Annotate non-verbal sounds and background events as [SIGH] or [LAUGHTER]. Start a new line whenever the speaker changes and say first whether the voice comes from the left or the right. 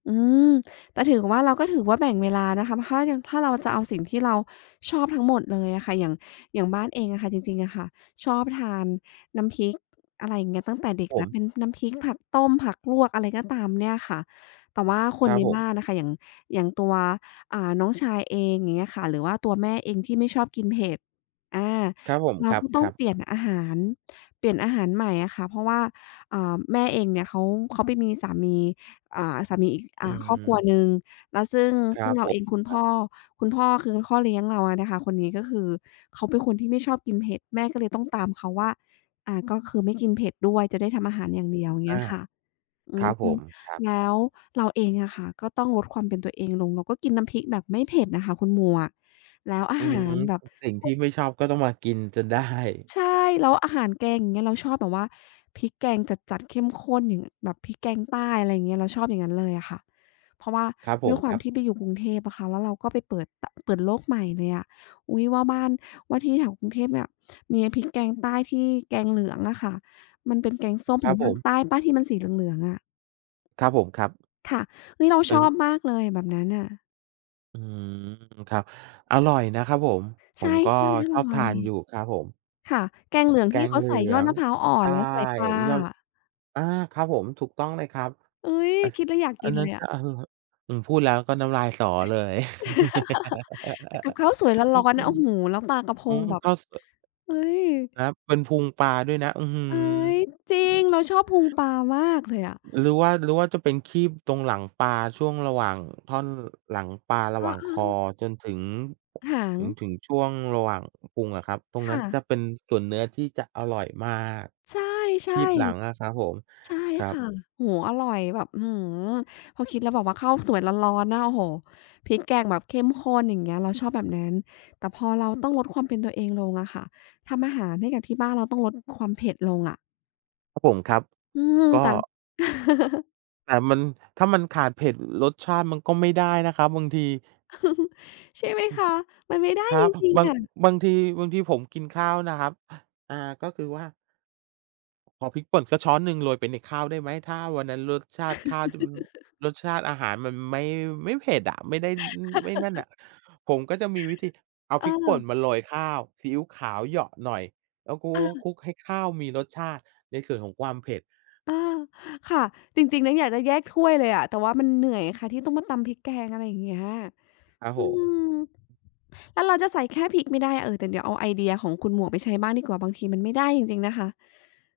left: อืม แต่ถือว่า เราก็ถือว่าแบ่งเวลานะคะ ถ้ายัง ถ้าเราจะเอาสิ่งที่เราชอบทั้งหมดเลยอะค่ะ อย่าง อย่างบ้านเองอะค่ะจริง ๆ อะค่ะ ชอบทานน้ำพริก อะไรอย่างเงี้ย ตั้งแต่เด็ก
right: ผ
left: แล้ว
right: ม
left: เป็นน้ำพริกผักต้มผักลวก อะไรก็ตามเนี่ยค่ะ แต่ว่าค
right: ค
left: น
right: รั
left: ใ
right: บ
left: น
right: ผ
left: บ
right: ม
left: ้านอะค่ะ อย่าง อย่างตัว อ่า น้องชายเองอย่างเงี้ยค่ะ หรือว่าตัวแม่เองที่ไม่ชอบกินเผ็ด อา
right: ครับผม
left: เรา
right: คร
left: ก็ต้อง
right: ับ
left: เ
right: ๆ
left: ปลี่ยนอาหาร เปลี่ยนอาหารใหม่อะค่ะ เพราะว่า เอ่อ แม่เองเนี่ยเขา เขาไปมีสามี อ่า สามีอีก อ
right: อ
left: ่
right: ื
left: า ครอบครัว
right: ม
left: หนึ่ง แล้วซึ่ง
right: คร
left: ซึ
right: ั
left: ่ง
right: บ
left: เร
right: ผ
left: าเอ
right: ม
left: ง คุณ
right: ค
left: พ
right: รั
left: ่
right: บ
left: อ คุณพ่อ คือพ่อ เลี้ยงเราอะนะคะ คนนี้ ก็คือเขาเป็นคนที่ไม่ชอบกินเผ็ด แม่ก็เลยต้องตามเขาว่า อ่า ก็คือไม่กินเผ็ดด้วยจะได้ทำอาหารอย่างเดียว เ
right: อ
left: งี้
right: า
left: ยค่ะ อื
right: ครั
left: ม
right: บผม ครับ
left: แล้วเราเองอะค่ะ ก็ต้องลดความเป็นตัวเองลง เราก็กินน้ำพริกแบบไม่เผ็ดอะค่ะคุณหมวก แล้วอา
right: อื
left: หา
right: ม
left: รแบบ
right: สิ่ง
left: พ
right: ท
left: ว
right: ี่
left: ก
right: ไม่ชอบก็ต้องมากินจนได้
left: ใช่ แล้วอาหารแกงอย่างเงี้ย เราชอบแบบว่าพริกแกงจัด ๆ เข้มข้น อย่าง ง แบบพริกแกงใต้ อะไรอย่างเงี้ย เราชอบอย่างงั้นเลยอะค่ะ เพราะว่า
right: ครับผ
left: ด้ว
right: ม
left: ยคว
right: ค
left: า
right: ร
left: ม
right: ับ
left: ที่ไปอยู่กรุงเทพอะค่ะ แล้วเราก็ไปเปิด ต เปิดโลกใหม่เลยอะ อุ๊ย! ว่าบ้าน ว่าที่แถวกรุงเทพเนี่ย มีพริกแกงใต้ที่ แกงเหลืองอะค่ะ มันเป็นแกงส้ม
right: คร
left: ข
right: ั
left: อ
right: บ
left: ง
right: ผ
left: ภาค
right: ม
left: ใต้เปล่าที่มันสีเหลือง ๆ อะ?
right: ครับผม ครับ
left: ค่ะ เฮ้ย! เรา
right: ต
left: ช
right: ึง
left: อบมากเลยแบบนั้นน่ะ
right: อืม ครับ อร่อยนะครับผม ผ
left: ใช่
right: มก็
left: ๆ อ
right: ชอบ
left: ร่
right: ท
left: อ
right: า
left: ย
right: นอยู่ครับผม
left: ค่ะ แกงเหลือง
right: แก
left: ที่
right: ง
left: เขา
right: เหลื
left: ใส่ย
right: อ
left: อด
right: ง
left: มะพร้าวอ่อ
right: ใช
left: น
right: ่
left: แล้วใส่ปลา
right: ยอด
left: อะ
right: อา ครับผม ถูกต้องเลยครับ
left: เอ๊ย!
right: อะ
left: คิดแล้วอยาก
right: อ
left: ก
right: ั
left: ิ
right: น
left: น
right: นั้
left: เล
right: น
left: ยอ
right: ก็
left: ะ
right: อร่อ อืม พูดแล้วก็น้ำลายสอเลย
left: [LAUGHS] กับข้าวสวยร้อน ๆ น่ะ โอ้โฮ! แล้วปลา
right: [LAUGHS]
left: กะพ
right: อื
left: ง
right: ม
left: แบบ
right: ก็คือ
left: เอ๊ย!
right: นะครับ เป็นพุงปลาด้วยนะ อื้อฮือ!
left: เอ๊ย! จริง เราชอบพุงปลามากเลยอะ
right: หรือว่า หรือว่า จะเป็นครีบตรงหลังปลาช่วงระหว่างท่อน หลังปลาระ
left: อ
right: ห
left: ้
right: ว
left: อ
right: ่าง
left: อ
right: ค
left: า
right: อ
left: ๆ
right: จนถึง
left: หาง
right: จนถึงช่วงระหว่างพุงอะครับ ตรง
left: ค
right: นั
left: ่
right: ้น
left: ะ
right: จะเป็นส่วนเนื้อที่จะอร่อยมาก
left: ใช่
right: คีบหลังอะครับผม
left: ๆ ใช่
right: ครั
left: ค่
right: บ
left: ะ โอโฮ! อร่อยแบบ อื้อฮือ พอคิดแล้วแบบว่าข้าวสวยร้อน ๆ นะ โอ้โฮ! พริกแกงแบบเข้มข้นอย่างเงี้ย เราชอบแบบนั้น แต่พอเราต้องลดความเป็นตัวเองลงอะค่ะ ทำอาหารให้กับที่บ้านเราต้องลดความเผ็ดลงอะ
right: ครับผม ครับ
left: อืม
right: ก็
left: แต่ [LAUGHS]
right: แต่มัน ถ้ามันขาดเผ็ด รสชาติมันก็ไม่ได้นะครับ บางที
left: [LAUGHS] ใช่ไหม
right: อื
left: ค
right: ม
left: ะ มันไม่ได้
right: ครั
left: จ
right: บ
left: ริง
right: บา
left: ๆ อ
right: ง
left: ะ
right: บางที บางทีผมกินข้าวนะครับ อ่า ก็คือว่า ขอพริกป่นสักช้อนหนึ่งโรยไปในข้าวได้ไหม ถ้าวันนั้นรสชาติข้าว
left: [LAUGHS]
right: รสชาติอาหารมันไม่ ไม่เผ็ดอะ ไม่ได้ ไม่นั่นน่
left: [LAUGHS]
right: ะ ผมก็จะมีวิธีเอา
left: เ
right: พริกป่น
left: ออ
right: มาโรยข้าว ซีอิ๊วขาวเหยาะหน่อย แล้วคล
left: เออ
right: ุก ๆ ๆ ๆ ให้ข้าวมีรสชาติในส่วนของความเผ็ด
left: เออ ค่ะ จริง ๆ แล้วอยากจะแยกถ้วยเลยอะ แต่ว่ามันเหนื่อยค่ะ ที่ต้องมาตำพริกแกง อะไรอย่างเงี้ย
right: ครับ
left: อื
right: ผ
left: ม
right: ม
left: แล้วเราจะใส่แค่พริกไม่ได้ เอ่อ แต่เดี๋ยวเอาไอเดียของคุณหมวกไปใช้บ้างดีกว่า บางทีมันไม่ได้จริง ๆ นะคะ